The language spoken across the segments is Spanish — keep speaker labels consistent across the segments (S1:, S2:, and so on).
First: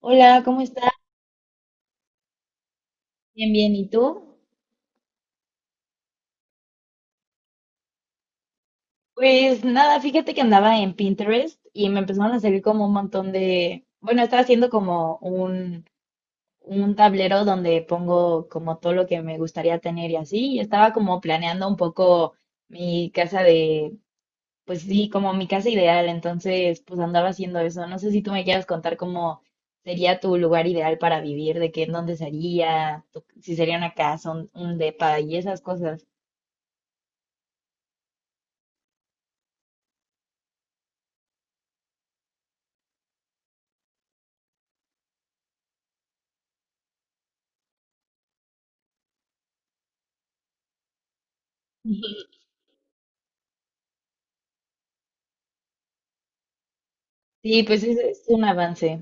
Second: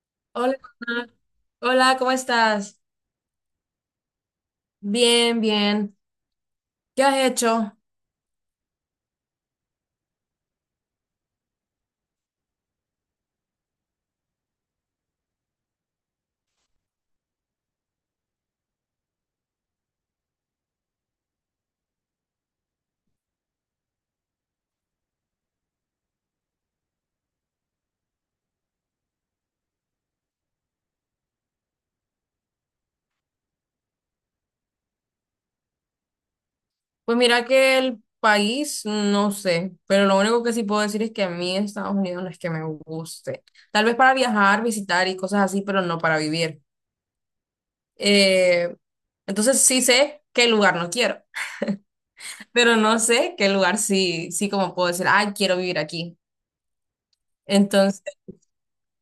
S1: Hola,
S2: Hola,
S1: ¿cómo estás?
S2: Ana. Hola, ¿cómo estás?
S1: Bien, bien, ¿y tú?
S2: Bien, bien. ¿Qué has hecho?
S1: Pues nada, fíjate que andaba en Pinterest y me empezaron a salir como un montón de, bueno, estaba haciendo como un tablero donde pongo como todo lo que me gustaría tener y así, y estaba como planeando un poco mi casa de, pues sí, como mi casa ideal, entonces pues andaba haciendo eso. No sé si tú me quieras contar cómo sería tu lugar ideal para vivir, de qué, en dónde sería, si sería una casa, un depa y esas cosas.
S2: Pues mira que el país, no sé, pero lo único que sí puedo decir es que a mí Estados Unidos no es que me guste. Tal vez para viajar, visitar y cosas así, pero no para vivir. Eh, entonces sí sé qué lugar no quiero, pero no sé qué lugar sí, sí como puedo decir, ay, quiero vivir aquí.
S1: Sí, pues es un avance.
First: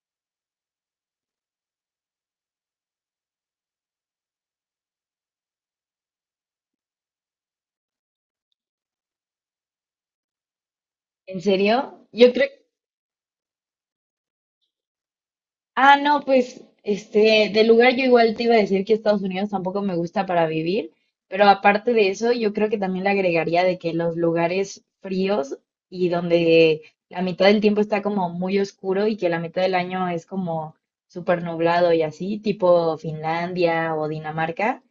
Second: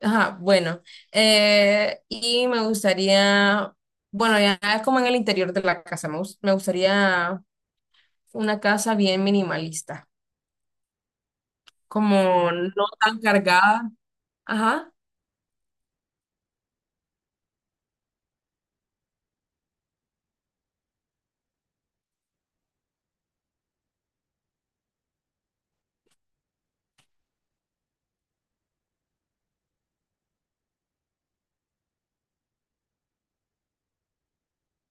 S2: Ajá, bueno, y me gustaría, bueno, ya es como en el interior de la casa, me, me gustaría una casa bien minimalista,
S1: ¿En serio? Yo creo...
S2: como no tan cargada. Ajá,
S1: Ah, no, pues, este, del lugar yo igual te iba a decir que Estados Unidos tampoco me gusta para vivir, pero aparte de eso, yo creo que también le agregaría de que los lugares fríos y donde la mitad del tiempo está como muy oscuro y que la mitad del año es como súper nublado y así, tipo Finlandia o Dinamarca,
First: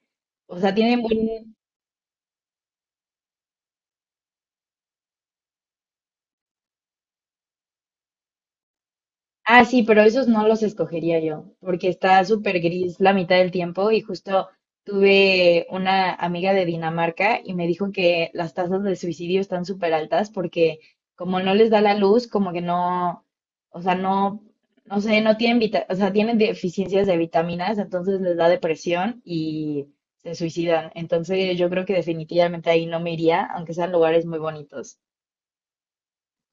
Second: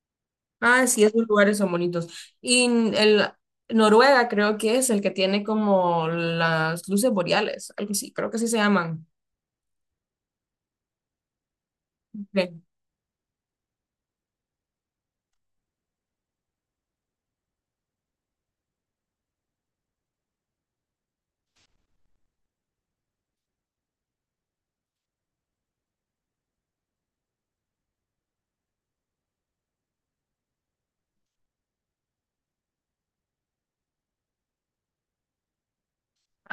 S1: o sea,
S2: ah,
S1: tienen
S2: sí, esos
S1: buen.
S2: lugares son bonitos. Y el Noruega creo que es el que tiene como las luces boreales, algo así, creo que así se llaman.
S1: Ah, sí, pero esos no los escogería yo, porque está súper
S2: Ok,
S1: gris la mitad del tiempo y justo tuve una amiga de Dinamarca y me dijo que las tasas de suicidio están súper altas porque como no les da la luz, como que no, o sea, no, no sé, no tienen vita- o sea, tienen deficiencias de vitaminas, entonces les da depresión y se suicidan. Entonces yo creo que definitivamente ahí no me iría, aunque sean lugares muy bonitos.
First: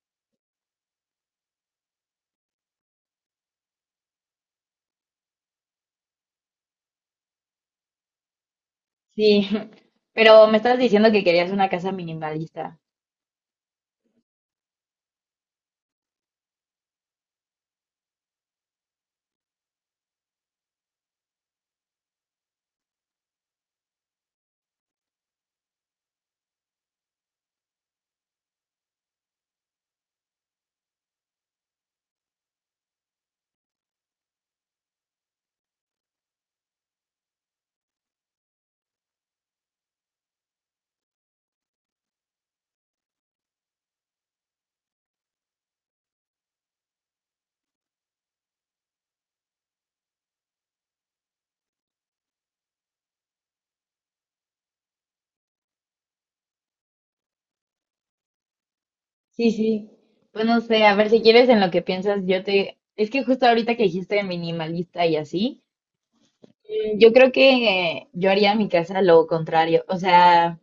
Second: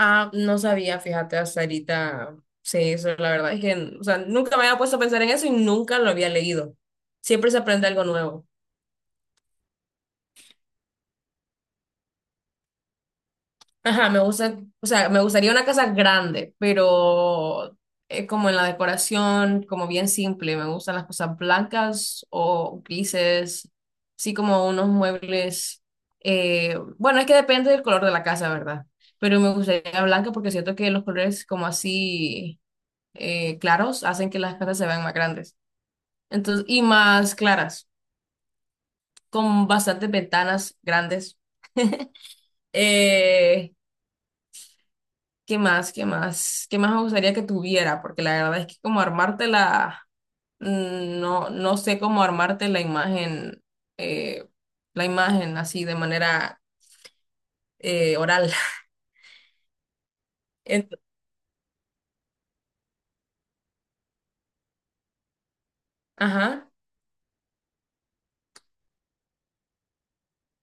S2: ah, no sabía, fíjate, hasta ahorita. Sí, eso la verdad es que, o sea, nunca me había puesto a pensar en eso y nunca lo había leído. Siempre se aprende algo nuevo.
S1: Sí, pero me estabas diciendo que querías una casa minimalista.
S2: Ajá, me gusta, o sea, me gustaría una casa grande, pero como en la decoración, como bien simple. Me gustan las cosas blancas o grises, sí, como unos muebles. Bueno, es que depende del color de la casa, ¿verdad? Pero me gustaría blanca porque siento que los colores como así. Claros hacen que las casas se vean más grandes. Entonces, y más claras, con bastantes ventanas grandes. Eh, ¿Qué más? ¿Qué más? ¿Qué más me gustaría que tuviera? Porque la verdad es que como armarte la, no, no sé cómo armarte eh, la imagen así de manera oral.
S1: Sí, sí. Pues no sé,
S2: Ent-
S1: a ver si quieres en lo que piensas, yo te... Es que justo ahorita que dijiste minimalista y así,
S2: ajá.
S1: yo creo que yo haría en mi casa lo contrario. O sea,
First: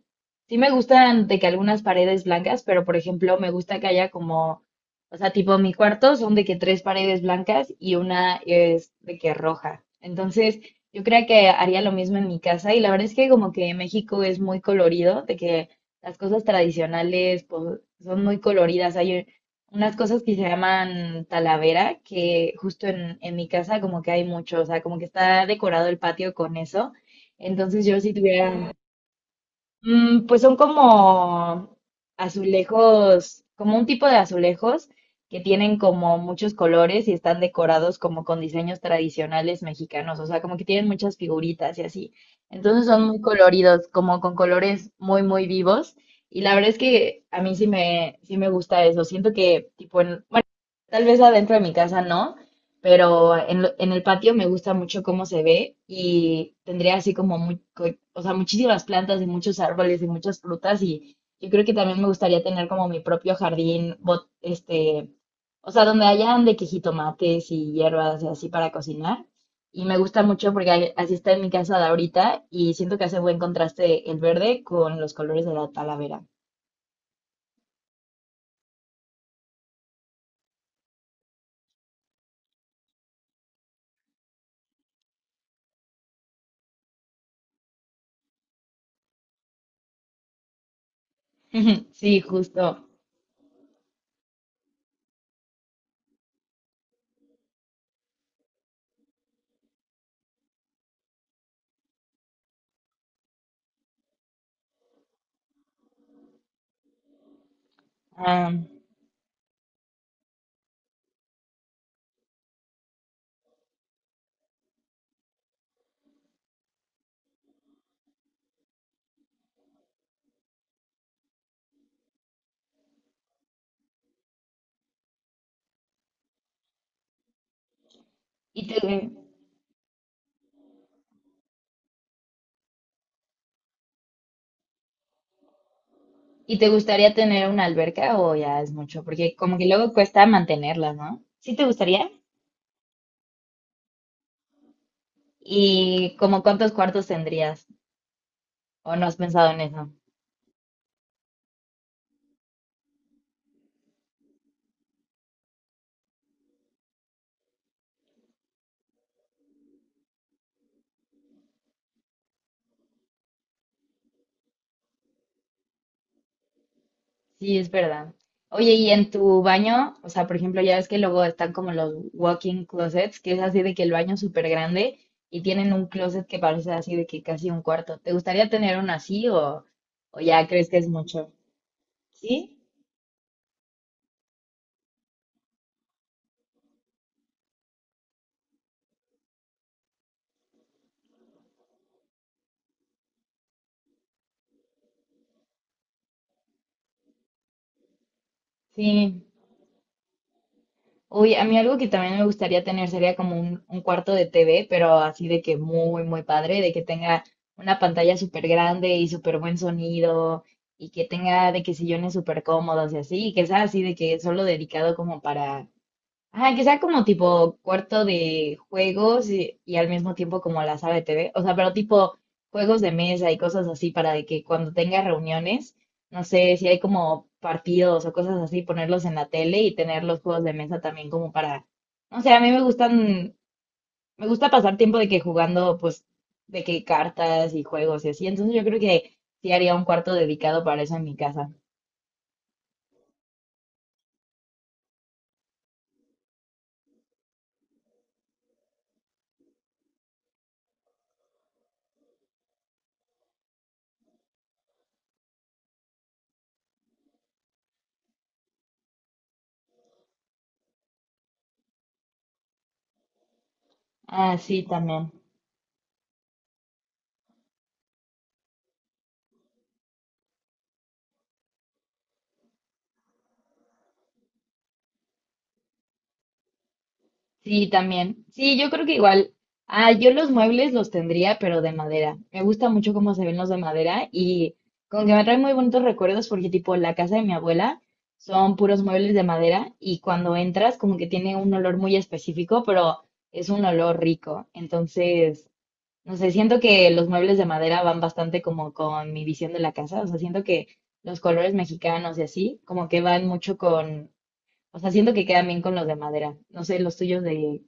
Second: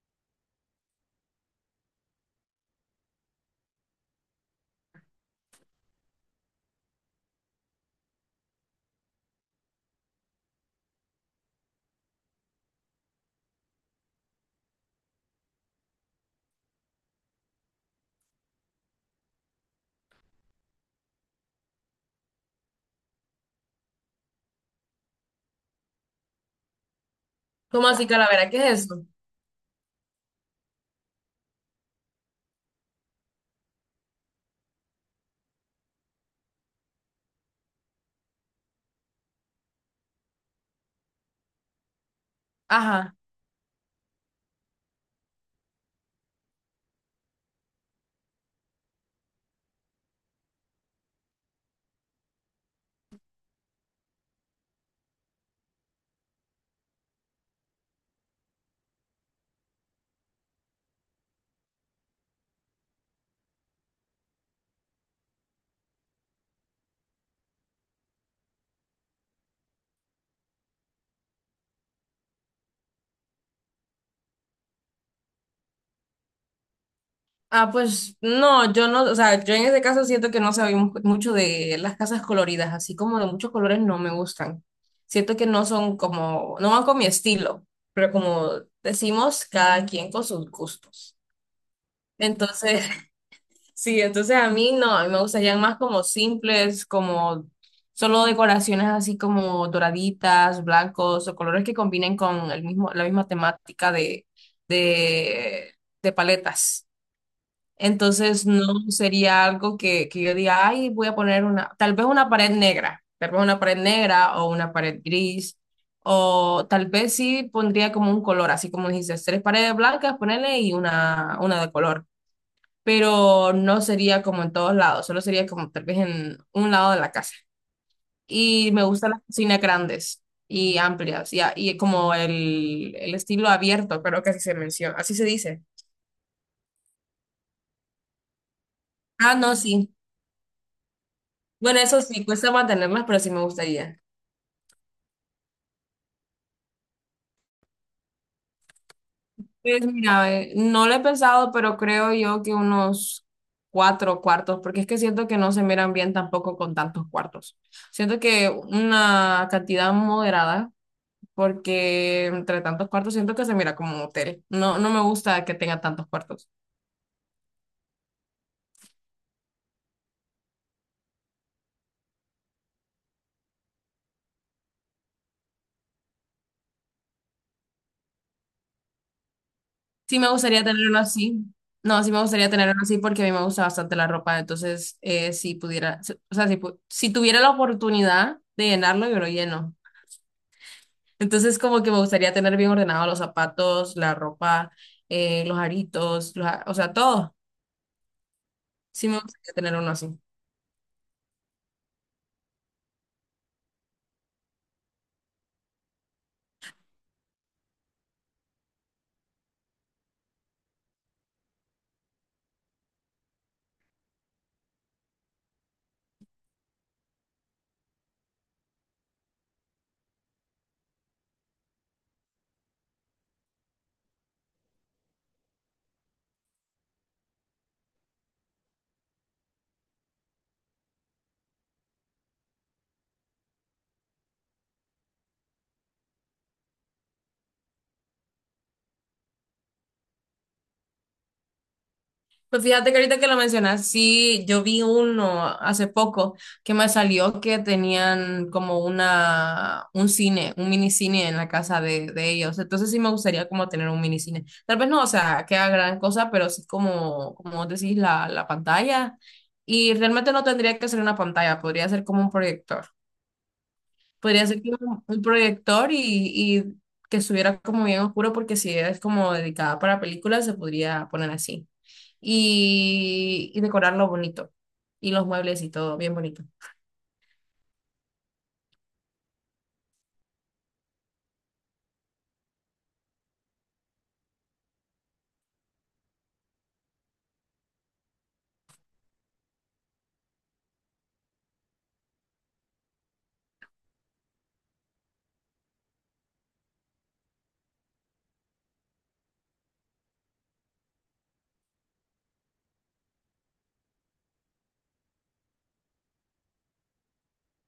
S1: sí me gustan de que algunas paredes blancas, pero por ejemplo, me gusta que haya como, o sea, tipo mi cuarto son de que tres paredes blancas y una es de que roja. Entonces, yo creo que haría lo mismo en mi casa y la verdad es que como que México es muy colorido, de que las cosas tradicionales pues, son muy coloridas. Hay unas cosas que se llaman talavera, que justo en mi casa como que hay mucho, o sea, como que está decorado el patio con eso. Entonces
S2: ¿Cómo
S1: yo
S2: así,
S1: si
S2: calavera? ¿Qué
S1: tuviera,
S2: es eso?
S1: mm, pues son como azulejos, como un tipo de azulejos que tienen como muchos colores y están decorados como con diseños tradicionales mexicanos, o sea, como que tienen muchas figuritas y así. Entonces son
S2: Ajá.
S1: muy coloridos, como con colores muy, muy vivos. Y la verdad es que a mí sí me gusta eso. Siento que, tipo, bueno, tal vez adentro de mi casa no, pero en el patio me gusta mucho cómo se ve y tendría así como o sea, muchísimas plantas y muchos árboles y muchas frutas y yo creo que también me gustaría tener como mi propio jardín, este, o sea, donde hayan de que jitomates y hierbas y así para cocinar. Y me gusta mucho porque así está en mi casa de ahorita y siento que hace buen contraste el verde con los colores de la talavera.
S2: Ah, pues no, yo no, o sea, yo en ese caso siento que no sabemos mucho de las casas coloridas, así como de muchos colores no me gustan. Siento que no son como, no van con mi estilo, pero como decimos, cada quien con sus gustos.
S1: Sí,
S2: Entonces,
S1: justo.
S2: sí, entonces a mí no, a mí me gustarían más como simples, como solo decoraciones así como doraditas, blancos o colores que combinen con el mismo, la misma temática de, de paletas. Entonces
S1: Ah,
S2: no sería algo que yo diga, ay, voy a poner una, tal vez una pared negra, tal vez una pared negra o una pared gris, o tal vez sí pondría como un color, así como dijiste, tres paredes blancas, ponerle y una de color, pero no sería como en todos lados, solo sería como tal vez en un lado de la casa.
S1: ¿y
S2: Y me gustan las
S1: tú?
S2: cocinas grandes y amplias, y, y como el estilo abierto, creo que así se menciona, así se dice.
S1: ¿Y te gustaría tener una alberca o ya es mucho?
S2: Ah,
S1: Porque
S2: no,
S1: como que luego
S2: sí.
S1: cuesta mantenerla, ¿no? ¿Sí te
S2: Bueno, eso
S1: gustaría?
S2: sí, cuesta mantenerlas, pero sí me gustaría.
S1: ¿Y como cuántos cuartos tendrías? ¿O no has pensado en eso?
S2: Pues mira, no lo he pensado, pero creo yo que unos cuatro cuartos, porque es que siento que no se miran bien tampoco con tantos cuartos. Siento que una cantidad moderada, porque entre tantos cuartos siento que se mira como un hotel. No, no me gusta que tenga tantos cuartos.
S1: Sí, es verdad. Oye, ¿y en tu baño? O sea, por ejemplo, ya ves que luego están como los walk-in closets, que es así de que el baño es súper grande y tienen un closet que parece así de que casi un cuarto. ¿Te gustaría tener uno así
S2: Sí
S1: o
S2: me
S1: ya
S2: gustaría
S1: crees que es
S2: tenerlo
S1: mucho?
S2: así. No, sí me gustaría
S1: Sí,
S2: tenerlo así porque a mí me gusta bastante la ropa. Entonces, si pudiera, o sea, si, si tuviera la oportunidad de llenarlo, yo lo lleno. Entonces, como que me gustaría tener bien ordenado los zapatos, la ropa, los aritos, los o sea, todo. Sí me
S1: sí.
S2: gustaría tener uno así.
S1: Uy, a mí algo que también me gustaría tener sería como un cuarto de TV, pero así de que muy, muy padre, de que tenga una pantalla súper grande y súper buen sonido y que tenga de que sillones súper cómodos y así, y que sea así de que solo dedicado como para, ajá, que sea como tipo cuarto de juegos y al mismo tiempo como la sala de TV. O sea, pero tipo juegos de mesa y cosas así para de que cuando tenga reuniones, no sé, si hay como partidos o cosas así, ponerlos en la tele y tener los juegos de mesa también como para, no sé, a mí me gustan, me gusta pasar tiempo de que jugando pues de que cartas y juegos y así. Entonces yo creo que sí haría un cuarto dedicado para eso en mi casa.
S2: Pues fíjate que ahorita que lo mencionas, sí, yo vi uno hace poco que me salió que tenían como una, un cine, un mini cine en la casa de ellos. Entonces sí me gustaría como tener un mini cine. Tal vez no, o sea, que haga gran cosa, pero sí como, como vos decís, la pantalla. Y realmente no tendría que ser una pantalla, podría ser como un proyector.
S1: Ah,
S2: Podría ser
S1: sí,
S2: como
S1: también.
S2: un proyector y que estuviera como bien oscuro porque si es como dedicada para películas se podría poner así. Y decorarlo bonito. Y los muebles y todo bien bonito.
S1: Sí, también. Sí, yo creo que igual. Ah, yo los muebles los tendría, pero de madera. Me gusta mucho cómo se ven los de madera y como que me trae muy bonitos recuerdos porque tipo la casa de mi abuela son puros muebles de madera y cuando entras como que tiene un olor muy específico, pero es un olor rico. Entonces, no sé, siento que los muebles de madera van bastante como con mi visión de la casa. O sea, siento que los colores mexicanos y así, como que van mucho con, o sea, siento que quedan bien con los de madera. No sé, los tuyos de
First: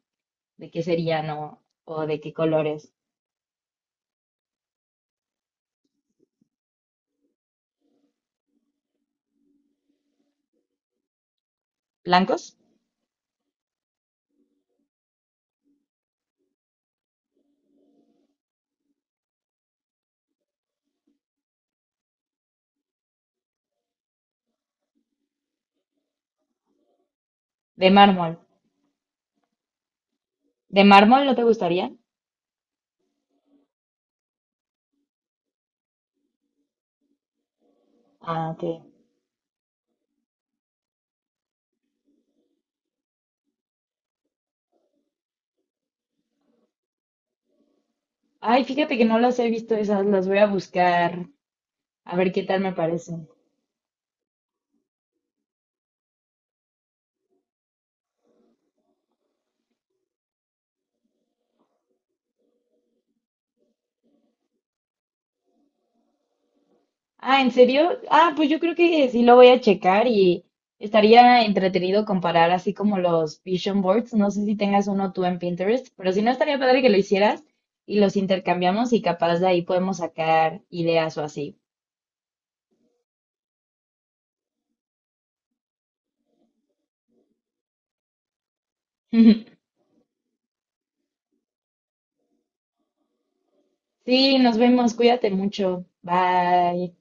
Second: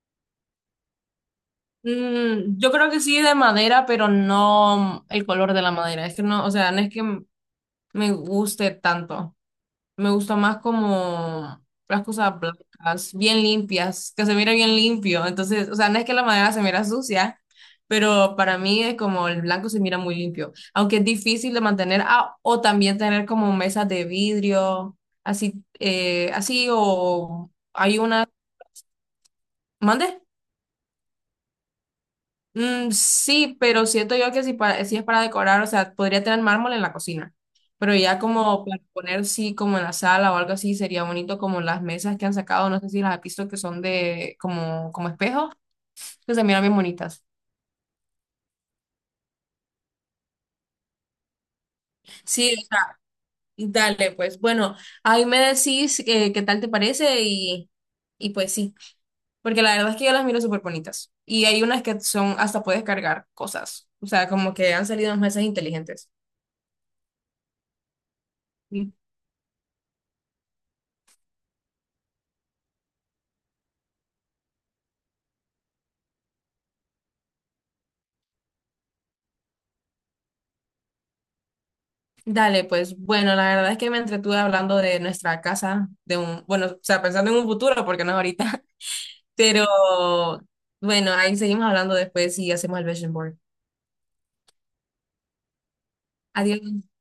S1: ¿de qué serían o de qué
S2: Mm, yo creo
S1: colores?
S2: que sí de madera, pero no el color de la madera. Es que no, o sea, no es que me guste tanto. Me gusta más como las cosas
S1: ¿Blancos?
S2: blancas, bien limpias, que se mire bien limpio. Entonces, o sea, no es que la madera se mira sucia, pero para mí es como el blanco se mira muy limpio. Aunque es difícil de mantener, ah, o también tener como mesas de vidrio, así, así, o
S1: De
S2: hay una.
S1: mármol.
S2: ¿Mande?
S1: ¿De mármol no te gustarían?
S2: Mm, sí, pero siento yo que si, si es para decorar, o sea, podría tener mármol en la cocina, pero ya
S1: Ah, ok.
S2: como para poner, sí, como en la sala o algo así, sería bonito como las mesas que han sacado, no sé si las has visto que son de como, como espejos, que se miran bien bonitas.
S1: Ay, fíjate que no las he visto esas, las voy a buscar a ver qué
S2: Sí,
S1: tal me parecen.
S2: dale, pues bueno, ahí me decís qué tal te parece y pues sí, porque la verdad es que yo las miro súper bonitas y hay unas que son, hasta puedes cargar cosas, o sea, como que han salido unas mesas inteligentes.
S1: Ah, ¿en serio? Ah, pues yo creo que sí lo voy a checar y estaría entretenido comparar así como los vision boards. No sé si tengas uno tú en Pinterest, pero si no estaría padre que lo hicieras y los intercambiamos y capaz de ahí podemos sacar ideas o así.
S2: Dale, pues bueno, la verdad es que me entretuve hablando de nuestra casa, de un, bueno, o sea, pensando en un futuro, porque no es ahorita, pero bueno, ahí seguimos hablando después y hacemos el vision board.
S1: Sí, nos vemos, cuídate mucho.
S2: Adiós.
S1: Bye.